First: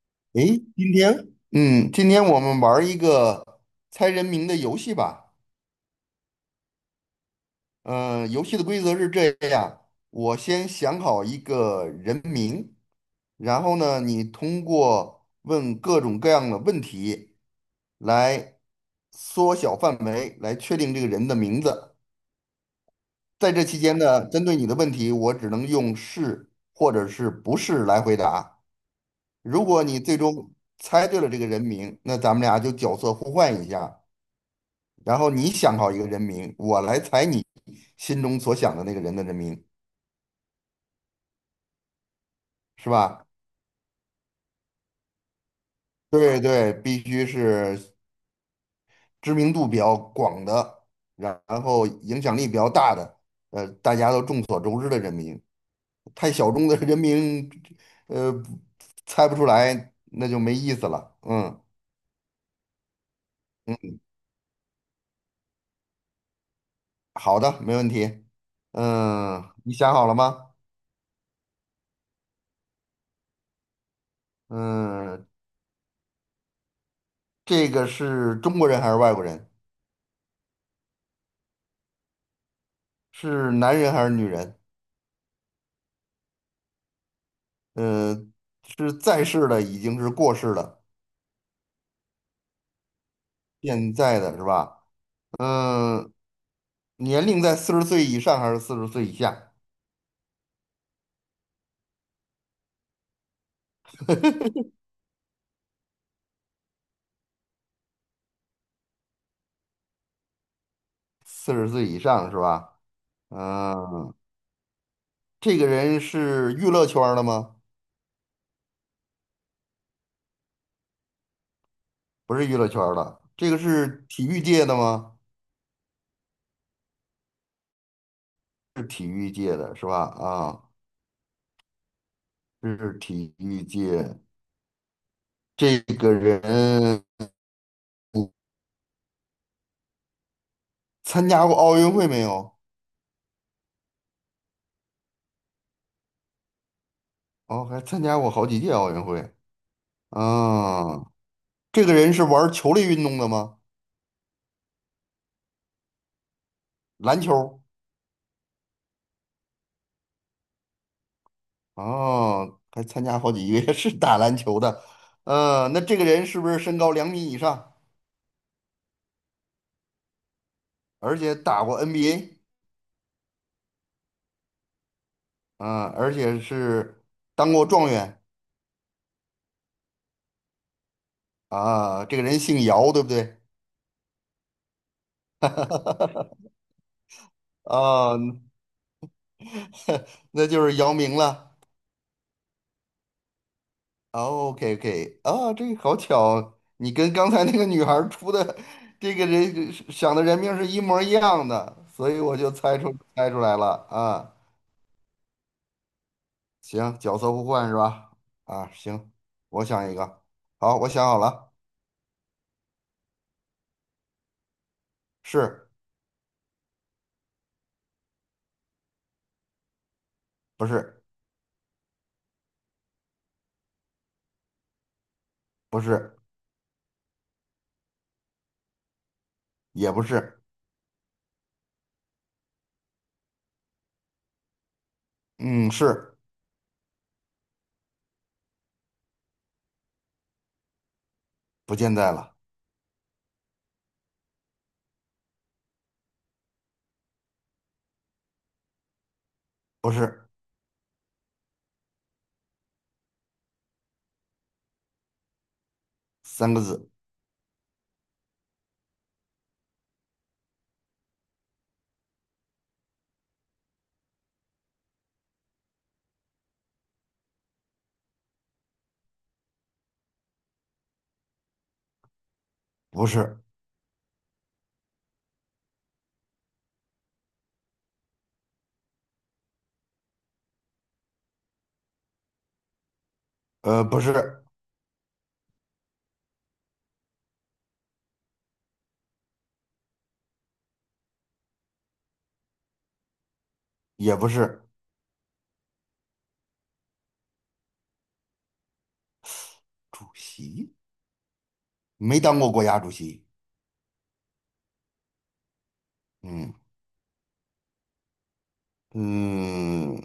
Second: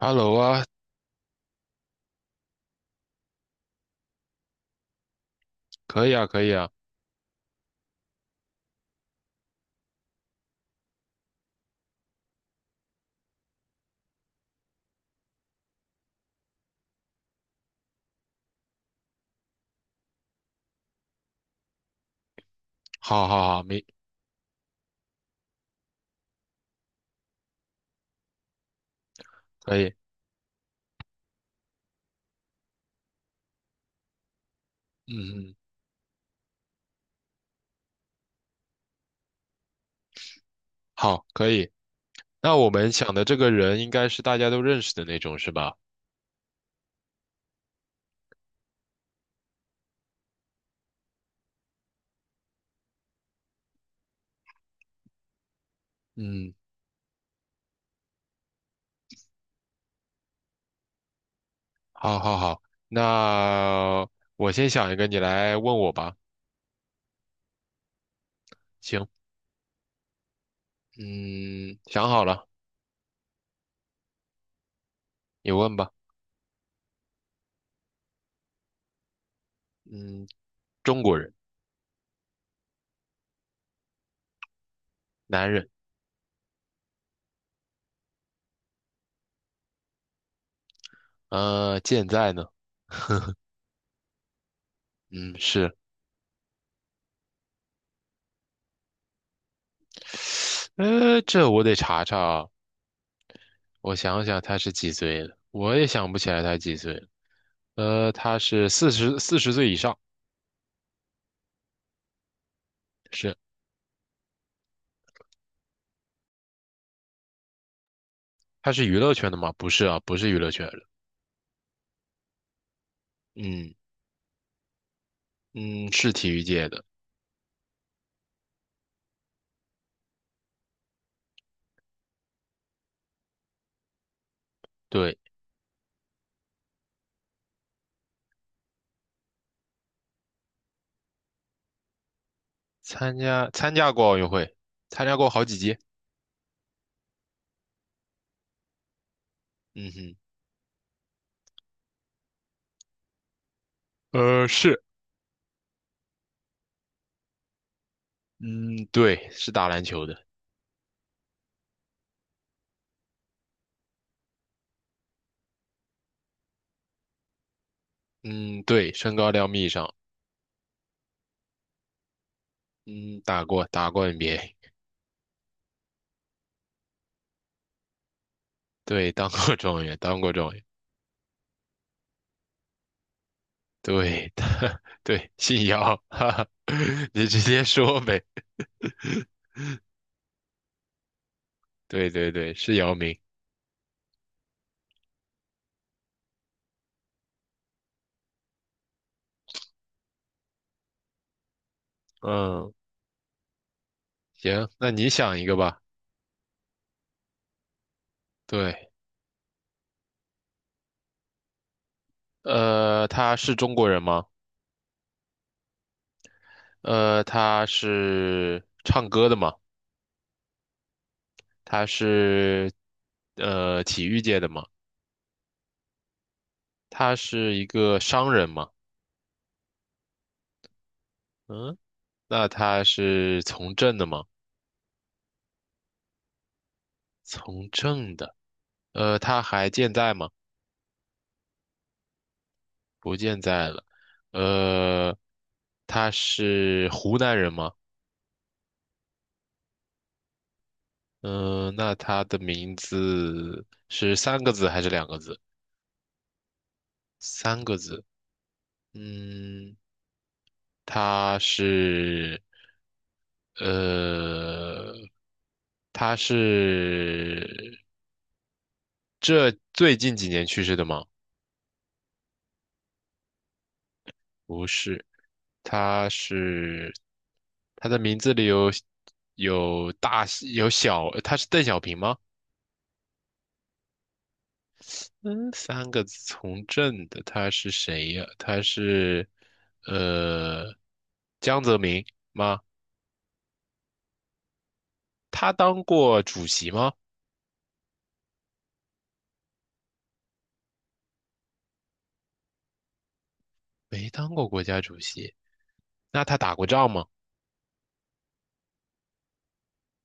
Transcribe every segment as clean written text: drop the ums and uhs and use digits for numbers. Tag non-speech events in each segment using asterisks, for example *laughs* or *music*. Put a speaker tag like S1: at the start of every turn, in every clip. S1: Hello
S2: 诶，
S1: 啊。
S2: 今天，今天我们玩儿一个猜人名的游戏吧。
S1: 可以啊，可以啊。
S2: 嗯、游戏的规则是这样：我先想好一个人名，然后呢，你通过问各种各样的问题来缩小范围，来确定这个人的名字。
S1: 好好
S2: 在
S1: 好。
S2: 这期
S1: 没
S2: 间呢，针对你的问题，我只能用是或者是不是来回答。如
S1: 可
S2: 果
S1: 以。
S2: 你最终猜对了这个人名，那咱们俩就角色互换一下。
S1: 嗯
S2: 然后你
S1: 嗯。
S2: 想好一个人名，我来猜你心中所想的那个人的人名，
S1: 好，可以。那我
S2: 是
S1: 们想的
S2: 吧？
S1: 这个人应该是大家都认识的那种，是吧？
S2: 对对，必须是知名度比较广的，然后影响力比较大的，大家都众所周知的人名。太小
S1: 嗯。
S2: 众的人名，呃，猜不出来，那就没意思了。嗯，
S1: 好好好。那我先想一个，你来问我吧。
S2: 好的，没问题。
S1: 行。
S2: 嗯，你想好了吗？
S1: 嗯，想好了，
S2: 嗯，
S1: 你问吧。
S2: 这个是中国人还是外国人？
S1: 嗯，中国人。
S2: 是男人还是女人？
S1: 男人。
S2: 嗯、是在世的已经是过世的，
S1: 健在呢？
S2: 现在的是吧？
S1: 嗯，是。
S2: 嗯、年龄在四十岁以上还是四十岁以下？
S1: 这我得查查啊，我想想他是几岁了，我也想不起来他几岁了。他是四十岁以上。
S2: 四十岁以上是吧？
S1: 是。
S2: 嗯、这个人是娱乐圈儿的吗？
S1: 他是娱乐圈的吗？不是啊，不是娱乐圈的。
S2: 不是娱乐圈儿的，这个
S1: 嗯
S2: 是体育界的吗？
S1: 嗯，是体育界的。
S2: 是体育界的是吧？啊，是体育界。
S1: 对，
S2: 这个人参加过奥运会没有？
S1: 参加过奥运会，参加过好几届。
S2: 哦，还参加过好几届奥运会。
S1: 嗯哼。
S2: 啊，这个人是玩儿球类运动的吗？
S1: 是。
S2: 篮球
S1: 嗯，对，是打篮球的。
S2: 哦，还参加好几个 *laughs* 是打篮球的，呃，那这个人是不是身高两米以上，
S1: 嗯，对，身高两米以上。
S2: 而且打过 NBA
S1: 嗯，打过 NBA。
S2: 啊，而且是当过状元
S1: 对，当过状元，当过状元。
S2: 啊？这个人姓姚，对不对？
S1: 对，他 *laughs* 对，姓姚，*laughs* 哈哈，*laughs* 你直接说
S2: 啊，
S1: 呗。
S2: 那就是姚明了。
S1: 对对对，是姚明。
S2: OK OK，啊，这个好巧，你跟刚才那个女孩儿出的这个人想的人名是一模一样的，所以我就
S1: 嗯。
S2: 猜出来了啊。
S1: 行，那你想一个吧。
S2: 行，角色互换是吧？啊，
S1: 对。
S2: 行，我想一个。好，我想好了，
S1: 他是中国人吗？
S2: 是
S1: 他是唱歌的嘛？
S2: 不是？
S1: 他是体育界的嘛？
S2: 不是，
S1: 他是一个商人嘛？
S2: 也不是。
S1: 嗯，那他是从政的嘛？
S2: 嗯，是，
S1: 从政的。他还健在吗？
S2: 不见在了，
S1: 不健在了。呃，他是湖南人吗？
S2: 不是，
S1: 嗯，那他的名字是三个字还是两个字？
S2: 三个字，
S1: 三个字。嗯。他是呃，他是这最近几年去世的吗？
S2: 不是，
S1: 不是。他是他的名字里有大有小，他是邓小平吗？
S2: 不是，
S1: 嗯，三个字从政的，他是谁呀？他是呃江泽民吗？
S2: 也不是。
S1: 他当过主席吗？
S2: 主席没当过国家主席。
S1: 没当过国家主席。那他
S2: 嗯
S1: 打过仗吗？
S2: 嗯，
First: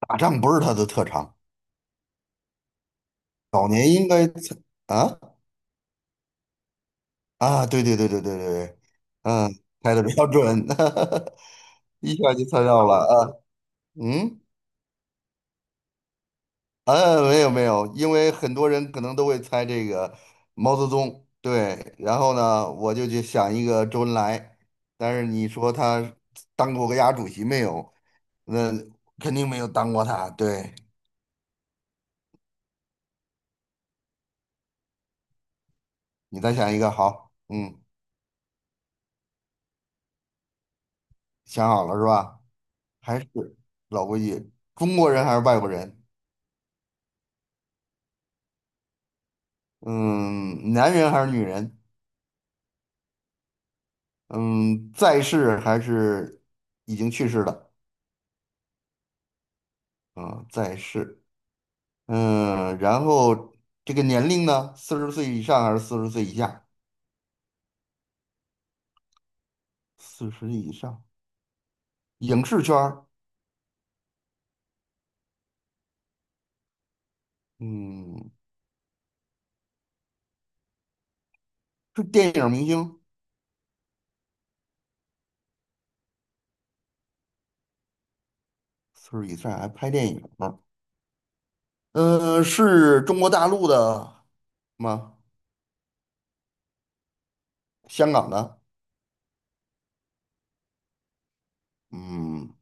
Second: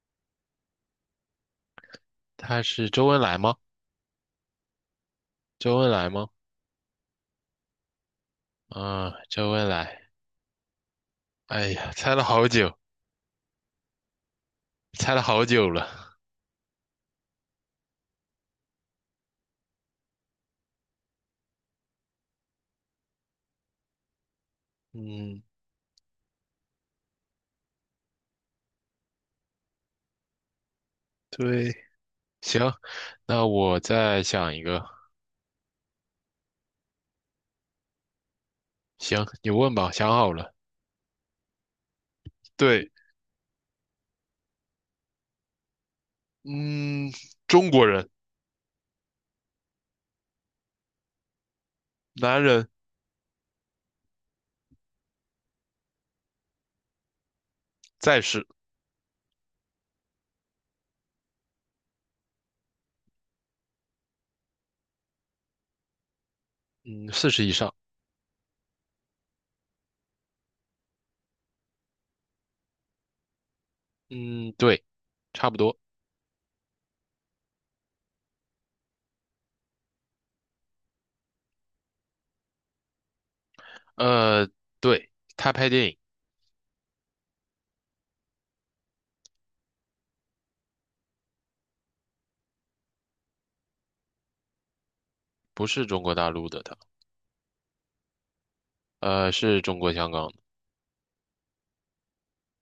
S2: 打仗不是他的特长，
S1: 他是周恩来吗？
S2: 早年应该曾啊
S1: 周恩来吗？
S2: 啊，对对对对对对对，
S1: 啊，周
S2: 嗯，
S1: 恩
S2: 猜的
S1: 来。
S2: 比较准，
S1: 哎呀，
S2: *laughs*
S1: 猜
S2: 一
S1: 了
S2: 下就
S1: 好
S2: 猜
S1: 久。
S2: 到了啊，嗯。
S1: 猜了好久了。
S2: 嗯，没有没有，因为很多人可能都会猜这个毛泽东，对，然后呢，我就去想一个周恩来，但是
S1: 嗯，
S2: 你说他当过国家主席没有？那肯定没有当过他，对，
S1: 对。行，那我再想一个。
S2: 你再想一个，好，嗯，
S1: 行，你问吧，想好了。
S2: 想好了是吧？
S1: 对。
S2: 还是老规矩，中国人还是外国人？
S1: 嗯，中国人。
S2: 嗯，男人还是女人？
S1: 男人。
S2: 嗯，在世还是已经去世的？
S1: 在世。
S2: 嗯，在世。嗯，然后这个年龄呢，四十岁以上还是四十岁以下？
S1: 嗯，四十以上。
S2: 四十以上，影视圈儿，
S1: 嗯，对，差不多。
S2: 嗯，是电影明星，
S1: 呃，对，他拍电影。
S2: 四十以上还拍电影呢。嗯，是中国大陆的吗？
S1: 不是中国大陆的他。
S2: 香港的？
S1: 是中国香港的。
S2: 嗯，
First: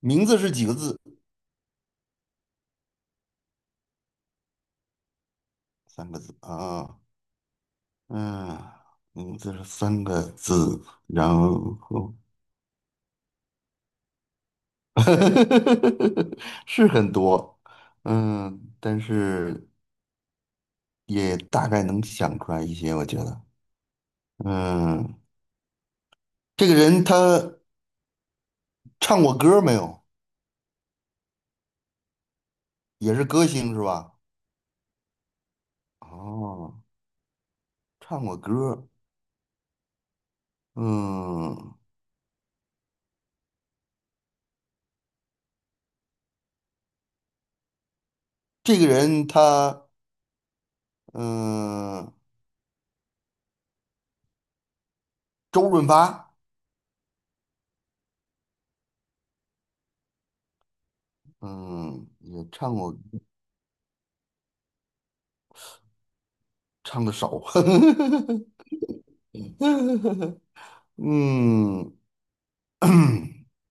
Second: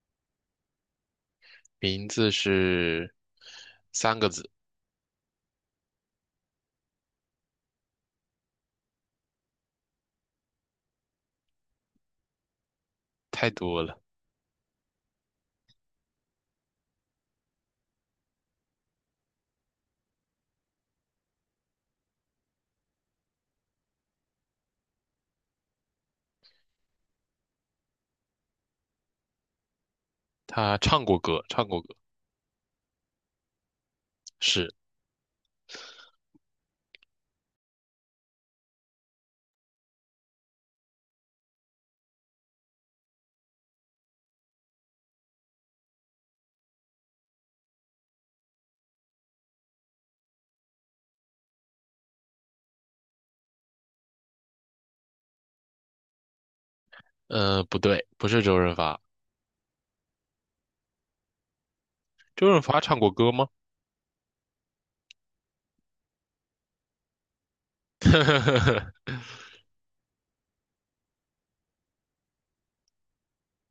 S2: 名字是几个字？
S1: 名字是三个字。
S2: 三个字啊，嗯，名字是三个字，然后
S1: 太多了。
S2: *laughs* 是很多，嗯，但是。也大概能想出来一些，我觉得。嗯，这个人他唱过歌没有？
S1: 他唱过歌，唱过歌。
S2: 也是歌星是吧？
S1: 是。
S2: 哦，唱过歌。嗯，这个人他嗯，周润发，
S1: 不对，不是周润发。
S2: 嗯，也
S1: 周润
S2: 唱
S1: 发
S2: 过，
S1: 唱过歌吗？
S2: 唱的少。
S1: *laughs*
S2: *laughs* 嗯 *clears throat*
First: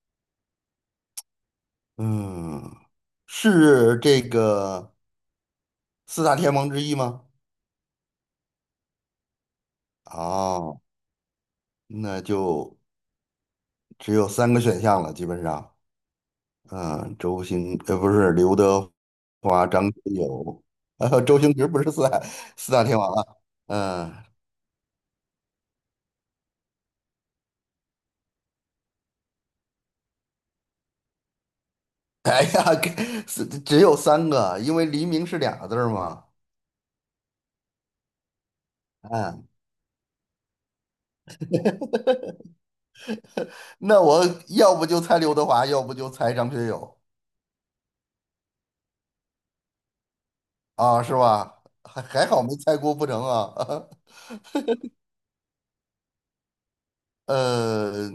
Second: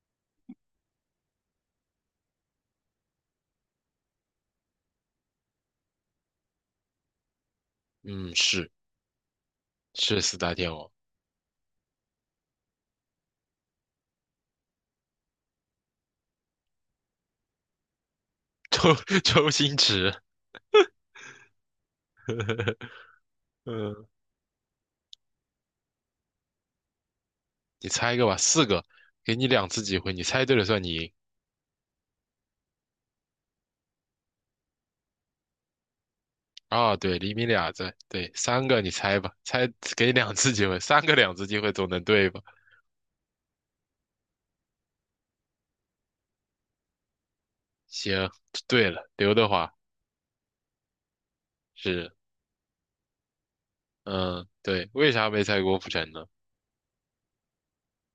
S2: 嗯，是这个四大天王之一吗？
S1: 嗯，是，是四大天
S2: 哦，
S1: 王。
S2: 那就只有三个选项了，基本上，嗯，不是刘德
S1: 周 *laughs* 周
S2: 华、
S1: 星
S2: 张学
S1: 驰。
S2: 友，周星驰不是四大天王啊，
S1: *laughs* 嗯，
S2: 嗯，
S1: 你猜一个吧，四个，给你两次机会，你猜对了算你赢。
S2: *laughs* 哎呀，给是只有三个，因为黎明是俩字儿嘛，
S1: 啊，对，厘米俩字，对，三个你猜吧，
S2: 嗯，
S1: 猜给你两次机会，三个两次机会总能对吧？
S2: 那我要不就猜刘德华，要不就猜张学友
S1: 行，对了，刘德华
S2: 啊，是吧？还
S1: 是。
S2: 还好没猜郭富城啊，
S1: 嗯，对，为啥没猜郭富城呢？
S2: *laughs* 呃，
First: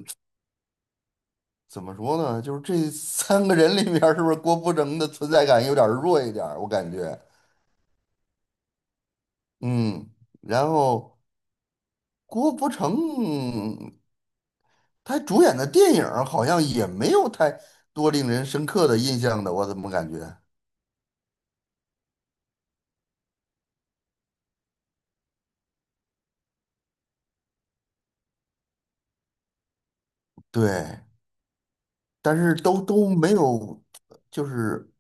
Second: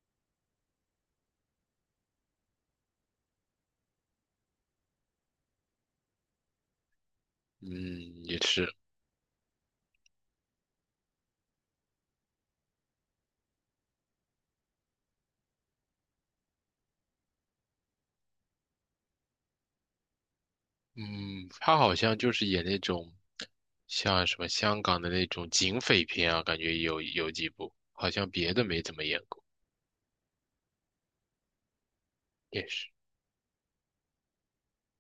S2: 怎么说呢？就是这三个人里面，是不是郭富城的存在感有点儿弱一点儿？我感觉。
S1: 嗯，也是。
S2: 嗯，然后郭富城他主演的电影儿好像也没有太多令人深刻的印象的，我怎么感觉？
S1: 嗯，他好像就是演那种像什么香港的那种警匪片啊，感觉有几部，好像别的没怎么演过，
S2: 对，但是
S1: 也
S2: 都
S1: 是。
S2: 都没有，就是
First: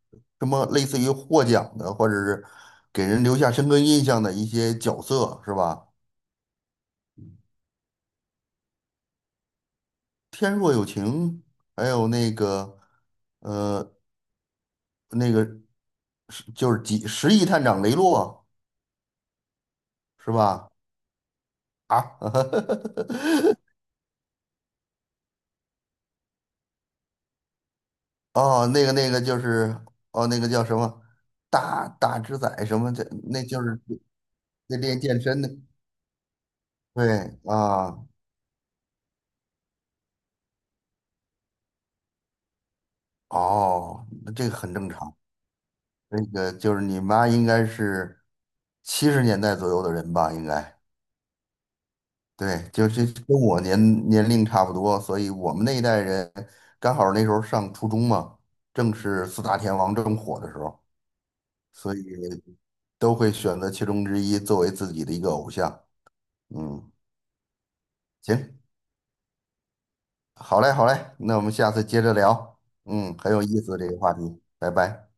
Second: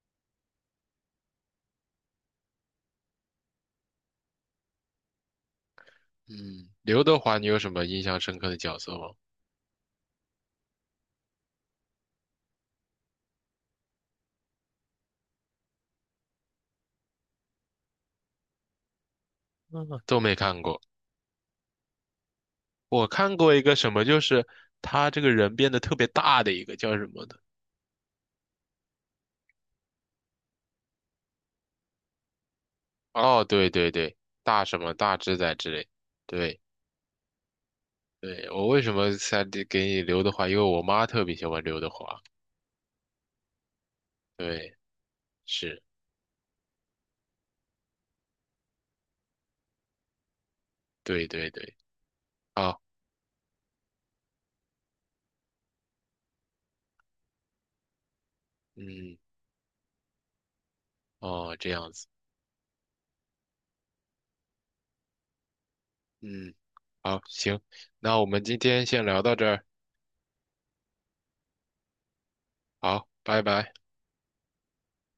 S2: 什么类似于获奖的，或者是给人留下深刻印象的一些角色，是吧？
S1: 嗯，刘德华，你有什么印象深刻的角色吗？
S2: 《天若有情》，还有那个呃那个是就是几《十亿探长雷洛》，
S1: 嗯，都
S2: 是
S1: 没看
S2: 吧？
S1: 过。
S2: 啊，
S1: 我看过
S2: *laughs*
S1: 一个什么，就是他这个人变得特别大的一个叫什么的？
S2: 哦，那个就是哦，那个叫什么大只仔什么的，那
S1: 哦，
S2: 就
S1: 对
S2: 是
S1: 对对，大
S2: 那
S1: 什么
S2: 练
S1: 大
S2: 健
S1: 只
S2: 身的。
S1: 仔之类。对
S2: 对啊，
S1: 对，我为什么才给你刘德华？因为我妈特别喜欢刘德华。
S2: 哦，那这个很
S1: 对。
S2: 正常。
S1: 是。
S2: 那个就是你妈应该是七十年代左右的人吧，应该
S1: 对对对。
S2: 对，
S1: 好。
S2: 就是跟我年龄差不多，所以我们那一代人刚好那时候上初中嘛，正
S1: 嗯。
S2: 是四大天王正火的时候，
S1: 哦，这样
S2: 所以
S1: 子。
S2: 都会选择其中之一作为自己的一个偶像。
S1: 嗯。
S2: 嗯，
S1: 好，行，那我们
S2: 行。
S1: 今天先聊到这儿。
S2: 好嘞，好嘞，那我们下次接着聊。
S1: 好，
S2: 嗯，很
S1: 拜
S2: 有意
S1: 拜。
S2: 思这个话题，拜拜。